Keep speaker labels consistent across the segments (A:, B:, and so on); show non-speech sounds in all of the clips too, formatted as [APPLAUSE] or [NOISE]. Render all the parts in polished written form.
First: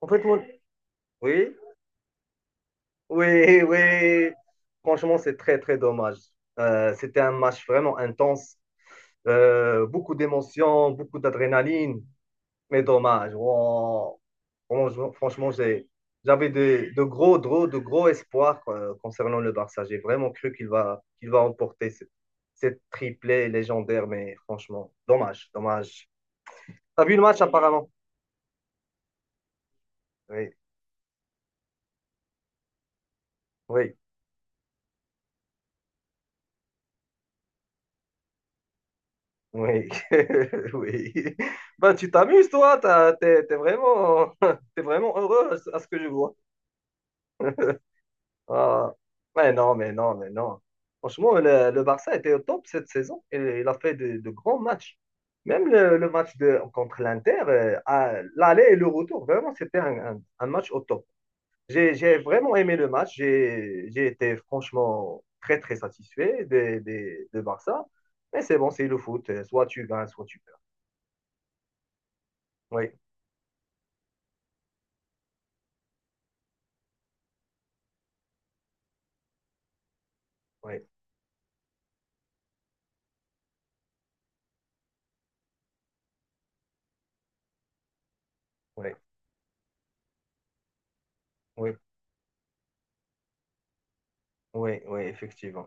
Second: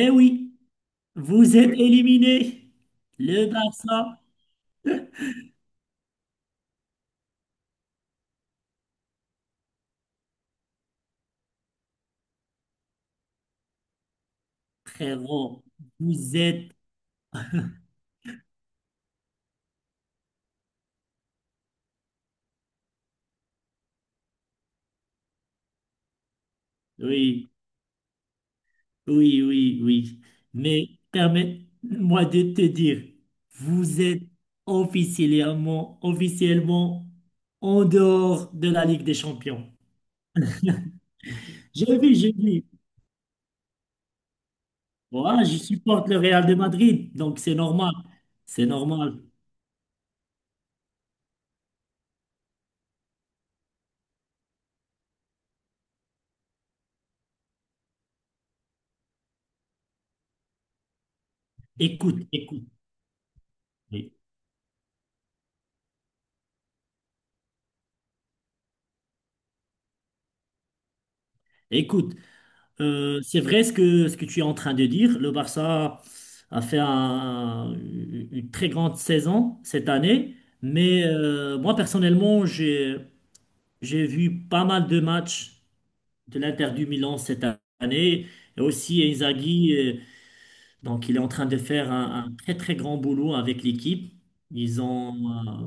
A: En fait, moi,
B: oui,
A: oui,
B: vous êtes éliminé. Le
A: oui,
B: Barça,
A: oui. Franchement,
B: [LAUGHS]
A: c'est très, très dommage. C'était un match vraiment intense. Beaucoup d'émotions, beaucoup d'adrénaline. Mais dommage. Wow. Franchement, franchement,
B: frérot, vous
A: j'avais
B: êtes...
A: de gros espoirs quoi, concernant le Barça. J'ai vraiment cru qu'il va remporter cette triplée légendaire. Mais franchement, dommage, dommage. T'as vu le match
B: Oui,
A: apparemment?
B: oui, oui, oui.
A: Oui,
B: Mais permets-moi de te dire,
A: oui.
B: vous êtes officiellement, officiellement en dehors de la Ligue des Champions.
A: Oui, [LAUGHS] oui. Bah,
B: J'ai
A: tu
B: vu, j'ai
A: t'amuses,
B: vu.
A: toi, t'es vraiment, [LAUGHS] t'es vraiment
B: Voilà, je
A: heureux à ce que je
B: supporte le
A: vois.
B: Real de Madrid, donc c'est normal. C'est
A: Ah,
B: normal.
A: mais non, mais non, mais non. Franchement, le Barça était au top cette saison et il a fait de grands matchs. Même le match contre l'Inter, à l'aller et le retour, vraiment, c'était un match au top. J'ai
B: Écoute,
A: vraiment
B: écoute.
A: aimé le match. J'ai
B: Oui.
A: été franchement très, très satisfait de Barça. Mais c'est bon, c'est le foot. Soit tu gagnes, soit tu perds.
B: Écoute,
A: Oui,
B: Euh, C'est vrai ce que tu es en train de dire. Le Barça a fait une très grande saison cette année,
A: oui.
B: mais moi personnellement, j'ai vu pas mal de matchs de l'Inter du Milan cette année. Et
A: Oui,
B: aussi Inzaghi, donc il est en train de
A: oui,
B: faire un très très grand boulot avec l'équipe. Ils
A: oui, oui,
B: ont,
A: effectivement.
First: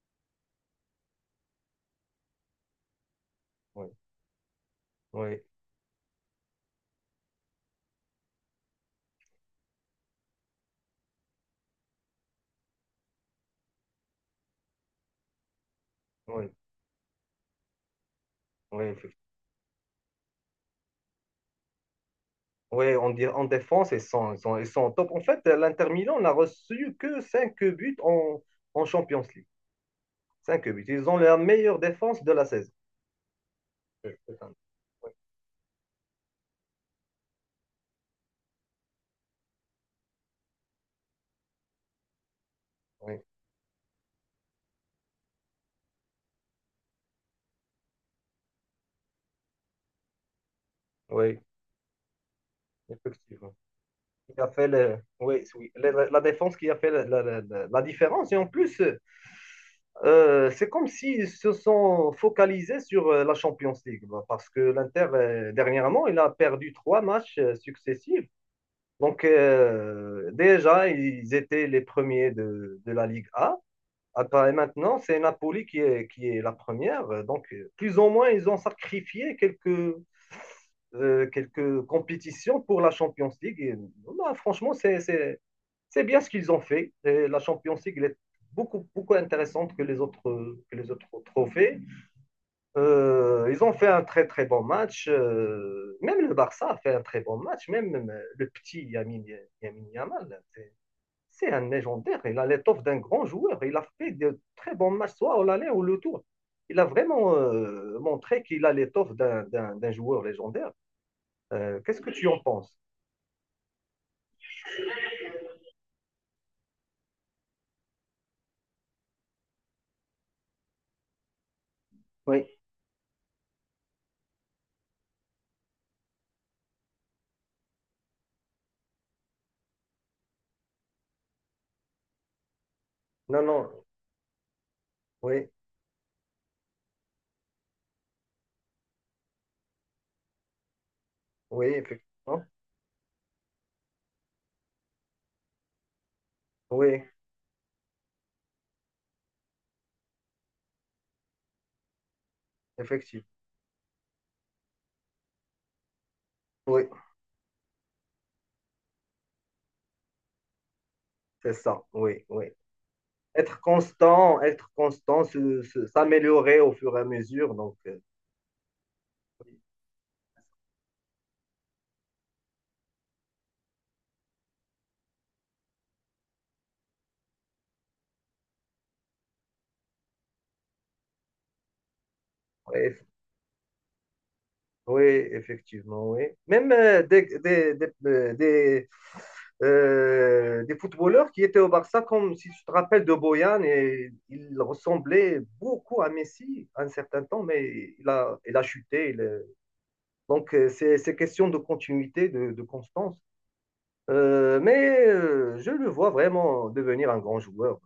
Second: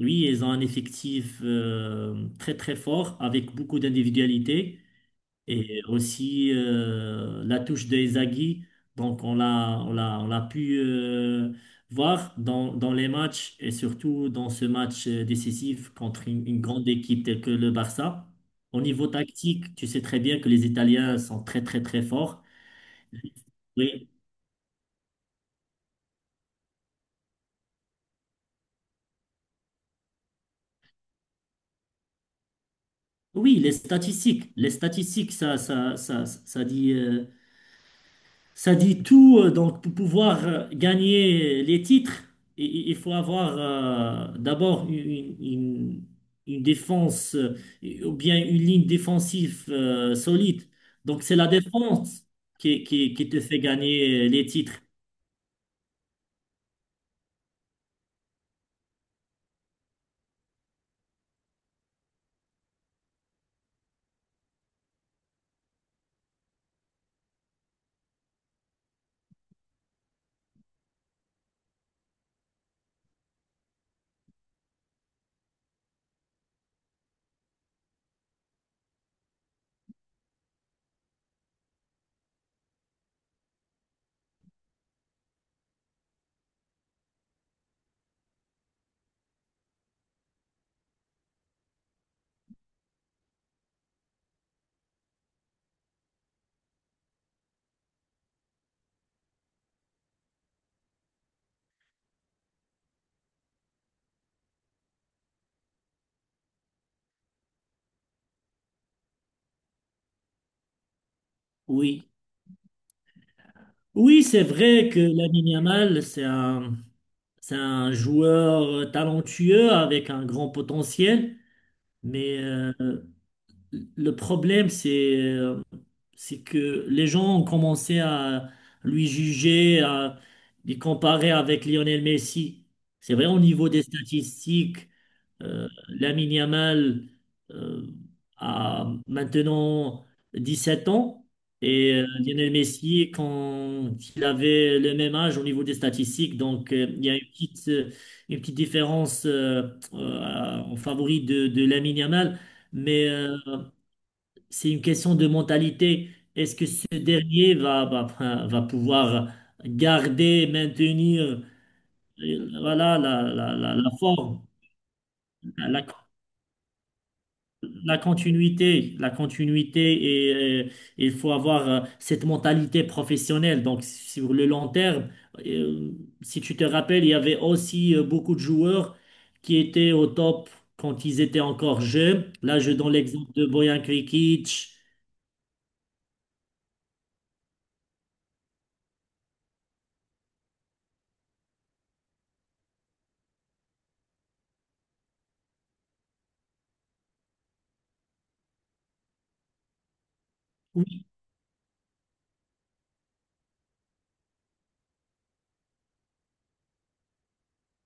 B: oui, ils ont un effectif très très fort avec beaucoup
A: Oui,
B: d'individualités.
A: oui,
B: Et aussi la touche de Inzaghi, donc on l'a pu voir dans les matchs et surtout dans ce match décisif contre une,
A: oui,
B: une grande équipe telle que le Barça. Au
A: oui,
B: niveau
A: effectivement.
B: tactique, tu sais très bien que les Italiens sont très très très forts.
A: Oui, en défense, ils
B: Oui,
A: sont, ils sont, ils sont au top. En fait, l'Inter Milan n'a reçu que 5 buts en Champions League. Cinq buts. Ils ont la meilleure défense de la saison.
B: oui,
A: Oui, c'est ça.
B: les
A: Oui,
B: statistiques, ça dit. Ça dit tout, donc pour pouvoir gagner les titres, il faut
A: oui,
B: avoir d'abord une défense ou bien une ligne défensive solide. Donc c'est
A: oui,
B: la défense qui te
A: effectivement.
B: fait gagner
A: Qui
B: les
A: a fait
B: titres.
A: oui, oui, la défense qui a fait la différence. Et en plus, c'est comme s'ils se sont focalisés sur la Champions League, bah, parce que l'Inter, dernièrement, il a perdu trois matchs successifs. Donc, déjà, ils étaient les premiers de la Ligue A. Après, et maintenant, c'est Napoli qui est la première. Donc, plus ou moins, ils ont sacrifié quelques compétitions pour la Champions League. Et, bah, franchement, c'est bien ce qu'ils ont fait. Et la Champions League, elle est beaucoup, beaucoup intéressante que les autres trophées. Ils ont fait un très, très bon match. Même le Barça a fait un très bon match. Même le petit Yamin Yamal, c'est un légendaire. Il a l'étoffe d'un grand joueur. Il a fait de très bons matchs, soit au l'aller ou le tour. Il a vraiment montré qu'il a l'étoffe d'un joueur légendaire. Qu'est-ce que
B: Oui.
A: tu en penses?
B: Oui, c'est vrai que Lamine Yamal, c'est un joueur talentueux avec un grand potentiel, mais
A: Oui.
B: le problème, c'est que les gens ont commencé à lui juger, à les comparer avec Lionel Messi. C'est vrai, au
A: Non, non,
B: niveau des statistiques,
A: oui,
B: Lamine Yamal euh, a maintenant 17 ans
A: oui,
B: et
A: effectivement.
B: Lionel Messi, quand il avait le même âge au niveau des statistiques, donc
A: Oui,
B: il y a une petite différence en favori de Lamine Yamal. Mais
A: effectivement.
B: c'est une question de mentalité. Est-ce que ce
A: Oui,
B: dernier va pouvoir garder, maintenir,
A: c'est ça. Oui, oui.
B: voilà, la, la, la, la forme,
A: Être constant,
B: la,
A: s'améliorer au fur et à mesure. Donc,
B: la continuité, la continuité et il faut avoir cette mentalité professionnelle. Donc, sur le long terme, euh, si tu te rappelles, il y avait aussi beaucoup de joueurs qui étaient au top quand ils étaient encore jeunes. Là, je
A: oui,
B: donne l'exemple de Bojan Krikić.
A: oui, effectivement, oui. Même des footballeurs qui étaient au Barça, comme si tu te rappelles de Boyan, et il ressemblait beaucoup à Messi à un certain temps, mais il a chuté. Donc, c'est question de continuité, de constance. Mais je le vois vraiment devenir un grand joueur.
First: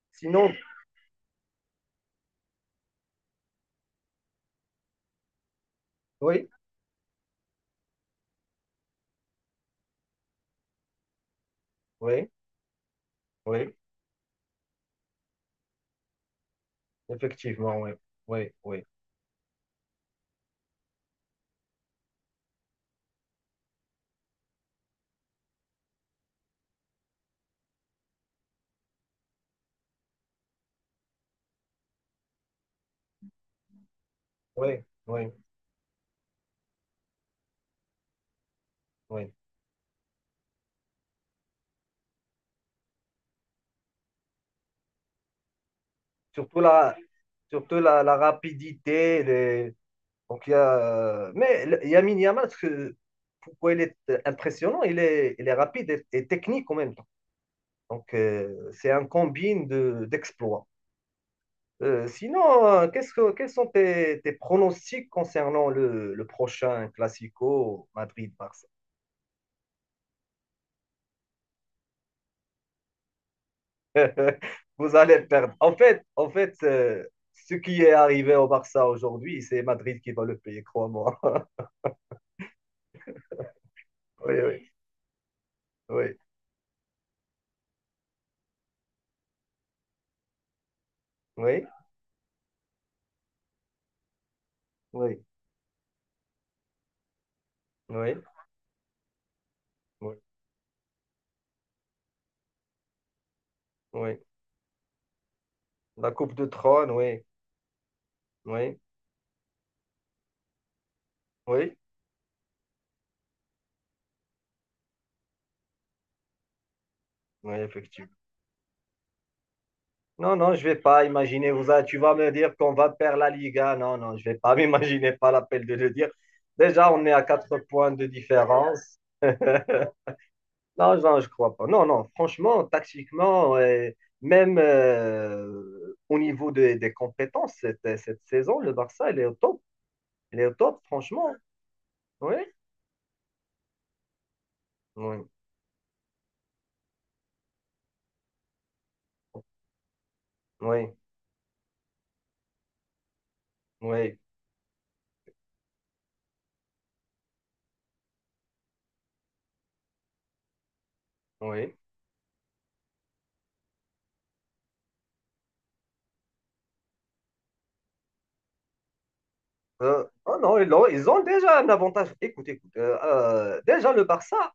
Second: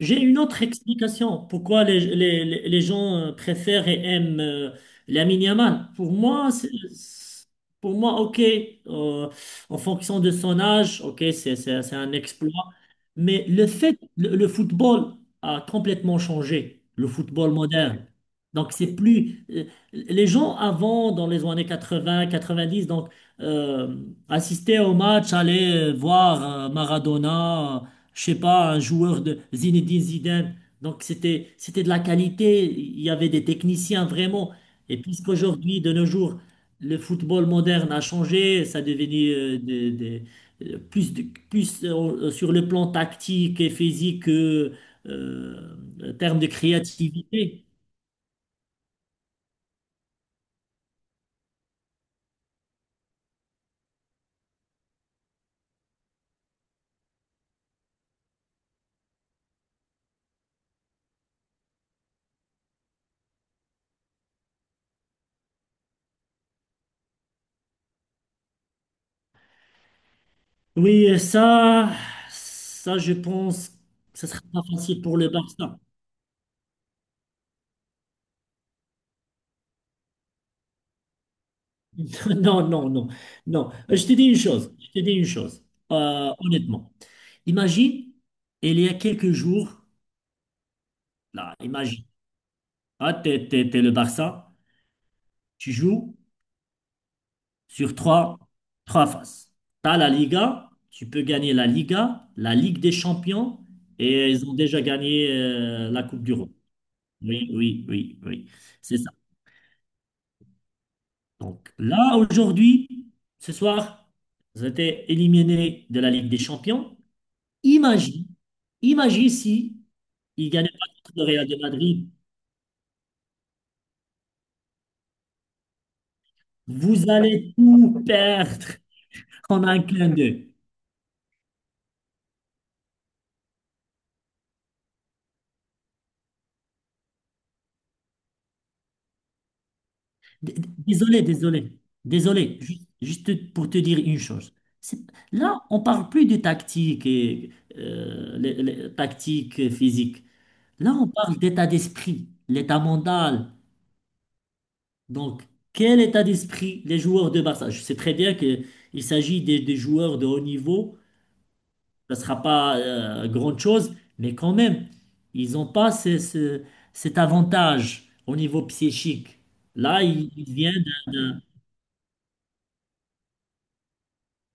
B: J'ai une
A: Sinon,
B: autre explication. Pourquoi les gens préfèrent et aiment Lamine Yamal? Pour
A: oui,
B: moi, c'est- pour moi, ok, euh, en fonction de son âge, ok, c'est un
A: oui,
B: exploit. Mais le
A: oui,
B: fait, le, le football a complètement changé, le football
A: effectivement, oui,
B: moderne.
A: oui,
B: Donc,
A: oui,
B: c'est plus. Les gens avant, dans les années 80, 90, donc, euh, assistaient au match, allaient voir Maradona, je sais pas, un joueur de Zinedine Zidane. Donc c'était de la qualité, il y avait des techniciens vraiment.
A: oui,
B: Et
A: oui,
B: puisqu'aujourd'hui, de nos jours, le football moderne a changé, ça a
A: oui.
B: devenu euh, plus, de- plus sur le plan tactique et physique que euh, en termes de
A: Surtout la,
B: créativité.
A: surtout la rapidité. Donc, il y a... Mais Lamine Yamal, pourquoi il est impressionnant? Il est rapide et technique en même temps. Donc, c'est un combine d'exploits. Sinon, quels sont tes pronostics concernant le prochain Classico Madrid-Barça?
B: Oui, ça je pense que ce
A: [LAUGHS]
B: sera pas
A: Vous
B: facile pour
A: allez
B: le
A: perdre. En
B: Barça.
A: fait, en fait ce qui est arrivé au Barça aujourd'hui, c'est Madrid qui va le payer, crois-moi. [LAUGHS]
B: [LAUGHS] Non, non, non, non. Je te dis
A: Oui,
B: une
A: oui,
B: chose, je te dis une chose,
A: oui,
B: honnêtement. Imagine, il y a quelques jours, là,
A: oui,
B: imagine, ah, t'es le Barça,
A: oui,
B: tu joues sur
A: oui,
B: trois phases. T'as la
A: oui,
B: Liga, tu peux gagner la Liga, la Ligue des Champions,
A: oui.
B: et ils ont déjà gagné la
A: La
B: Coupe du
A: Coupe de
B: Rhum.
A: Trône, oui,
B: Oui, oui, oui, oui,
A: oui,
B: c'est ça. Donc
A: oui,
B: là, aujourd'hui, ce soir, ils ont été éliminés de la Ligue des Champions.
A: oui, effectivement.
B: Imagine, imagine si
A: Non,
B: il ne
A: non, je
B: gagnait
A: vais
B: pas
A: pas
B: contre le Real
A: imaginer.
B: de
A: Tu
B: Madrid.
A: vas me dire qu'on va perdre la Liga. Non, non, je vais pas [LAUGHS] m'imaginer. Pas l'appel de le dire. Déjà, on
B: Vous
A: est à
B: allez
A: quatre points
B: tout
A: de
B: perdre
A: différence.
B: en un clin d'œil.
A: Non, non, je crois pas. Non, non, franchement, tactiquement, et même au niveau des compétences, cette saison, le Barça, il est au top. Il est au top,
B: Désolé,
A: franchement.
B: désolé,
A: Oui,
B: désolé. Juste pour te dire une chose. C'est-
A: oui,
B: Là, on parle plus de tactique et les tactiques physiques.
A: oui,
B: Là, on parle d'état d'esprit, l'état mental.
A: oui,
B: Donc, quel état d'esprit les joueurs de Barça? Je sais très bien qu'il s'agit des joueurs de haut niveau
A: oui.
B: ne sera pas grande chose, mais quand même, ils n'ont pas cet avantage au niveau psychique. Là, il,
A: Oh
B: il
A: non, ils
B: vient
A: ont, ils
B: de,
A: ont
B: de-
A: déjà un avantage. Écoute, écoute, déjà le Barça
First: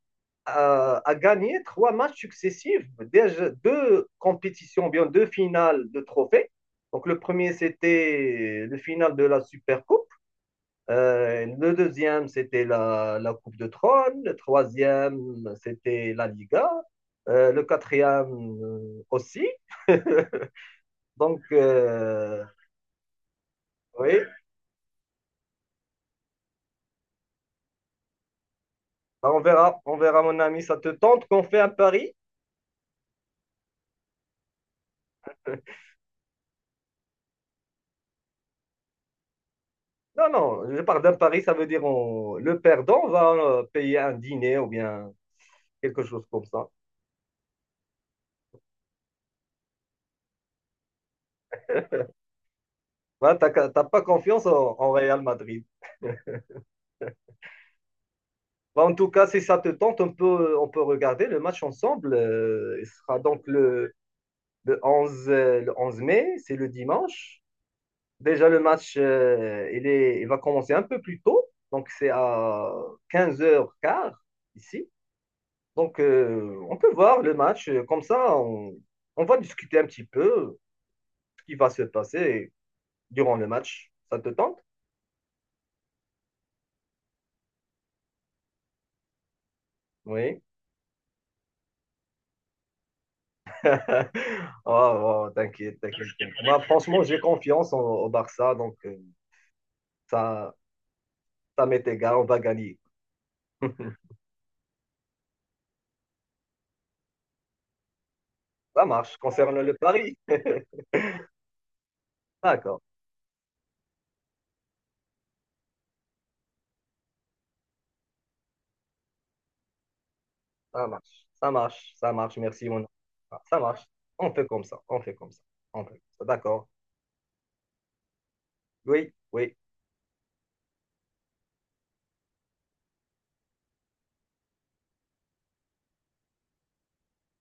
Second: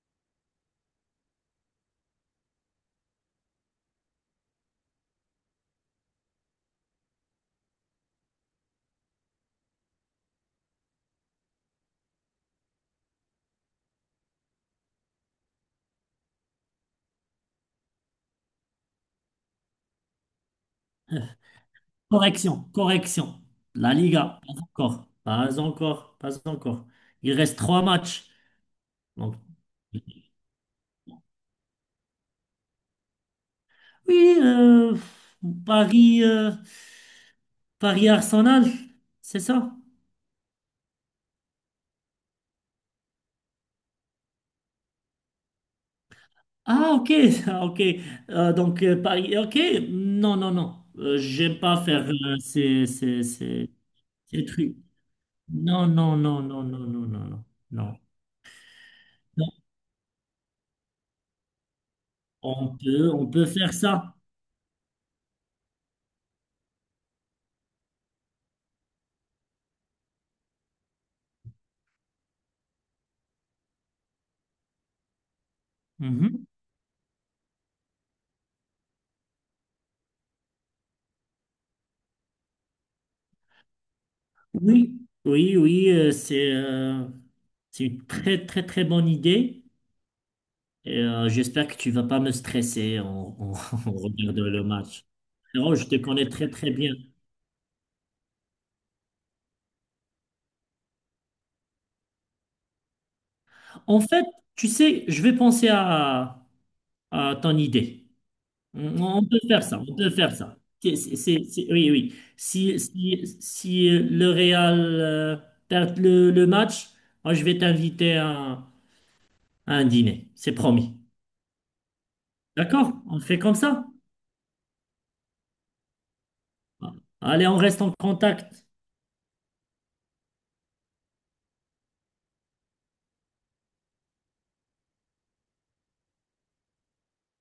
A: a gagné trois matchs successifs, déjà deux compétitions, bien deux finales de trophées. Donc le premier, c'était le final de la Super Coupe. Le deuxième, c'était la Coupe de Trône. Le troisième, c'était la Liga. Le quatrième aussi. [LAUGHS] Donc,
B: correction, correction. La
A: oui,
B: Liga, pas encore, pas encore, pas encore. Il reste trois matchs.
A: bah,
B: Donc,
A: on verra, mon ami. Ça te tente qu'on fait un pari?
B: oui, Paris, Paris Arsenal, c'est ça?
A: Non, non, je parle d'un pari, ça veut dire le perdant va payer un dîner ou bien quelque chose comme ça.
B: Ah, ok, [LAUGHS] ah, ok. Donc, Paris, ok. Non, non, non. J'aime pas faire ces, ces,
A: Voilà,
B: ces-
A: t'as pas confiance
B: Ces truc.
A: en Real Madrid.
B: Non, non, non, non, non, non, non, non, non.
A: Bah, en tout cas, si
B: Non,
A: ça te tente, on peut regarder le match ensemble.
B: On
A: Il
B: peut,
A: sera
B: on
A: donc
B: peut faire
A: le,
B: ça.
A: le 11, euh, le 11 mai, c'est le dimanche. Déjà, le match, il va commencer un peu plus tôt. Donc, c'est à quinze heures 15 ici. Donc,
B: Mhm.
A: on peut voir le match. Comme ça, on va discuter un petit peu, qui va se passer durant le match. Ça te tente?
B: Oui, oui, oui, c'est une très, très, très bonne idée.
A: Oui.
B: Et, j'espère que tu vas pas me stresser en- [LAUGHS] en regardant
A: [LAUGHS]
B: le match.
A: Oh, oh,
B: Non,
A: t'inquiète,
B: je te
A: t'inquiète.
B: connais très,
A: Moi,
B: très bien.
A: franchement, j'ai confiance au Barça, donc ça, ça m'est égal, on va gagner.
B: En
A: [LAUGHS]
B: fait, tu sais, je vais penser à ton idée.
A: Ça
B: On
A: marche.
B: on peut
A: Concernant
B: faire
A: le
B: ça, on peut
A: pari,
B: faire ça. Oui, oui. Si,
A: d'accord,
B: si, si euh, le Real perd le match, moi je vais t'inviter à un dîner, c'est
A: ça
B: promis.
A: marche, ça marche, ça marche. Merci, mon.
B: D'accord? On fait comme
A: Ça marche.
B: ça?
A: On fait comme ça, on fait comme ça, on fait comme ça. D'accord.
B: Bon. Allez, on reste en contact.
A: Oui, oui.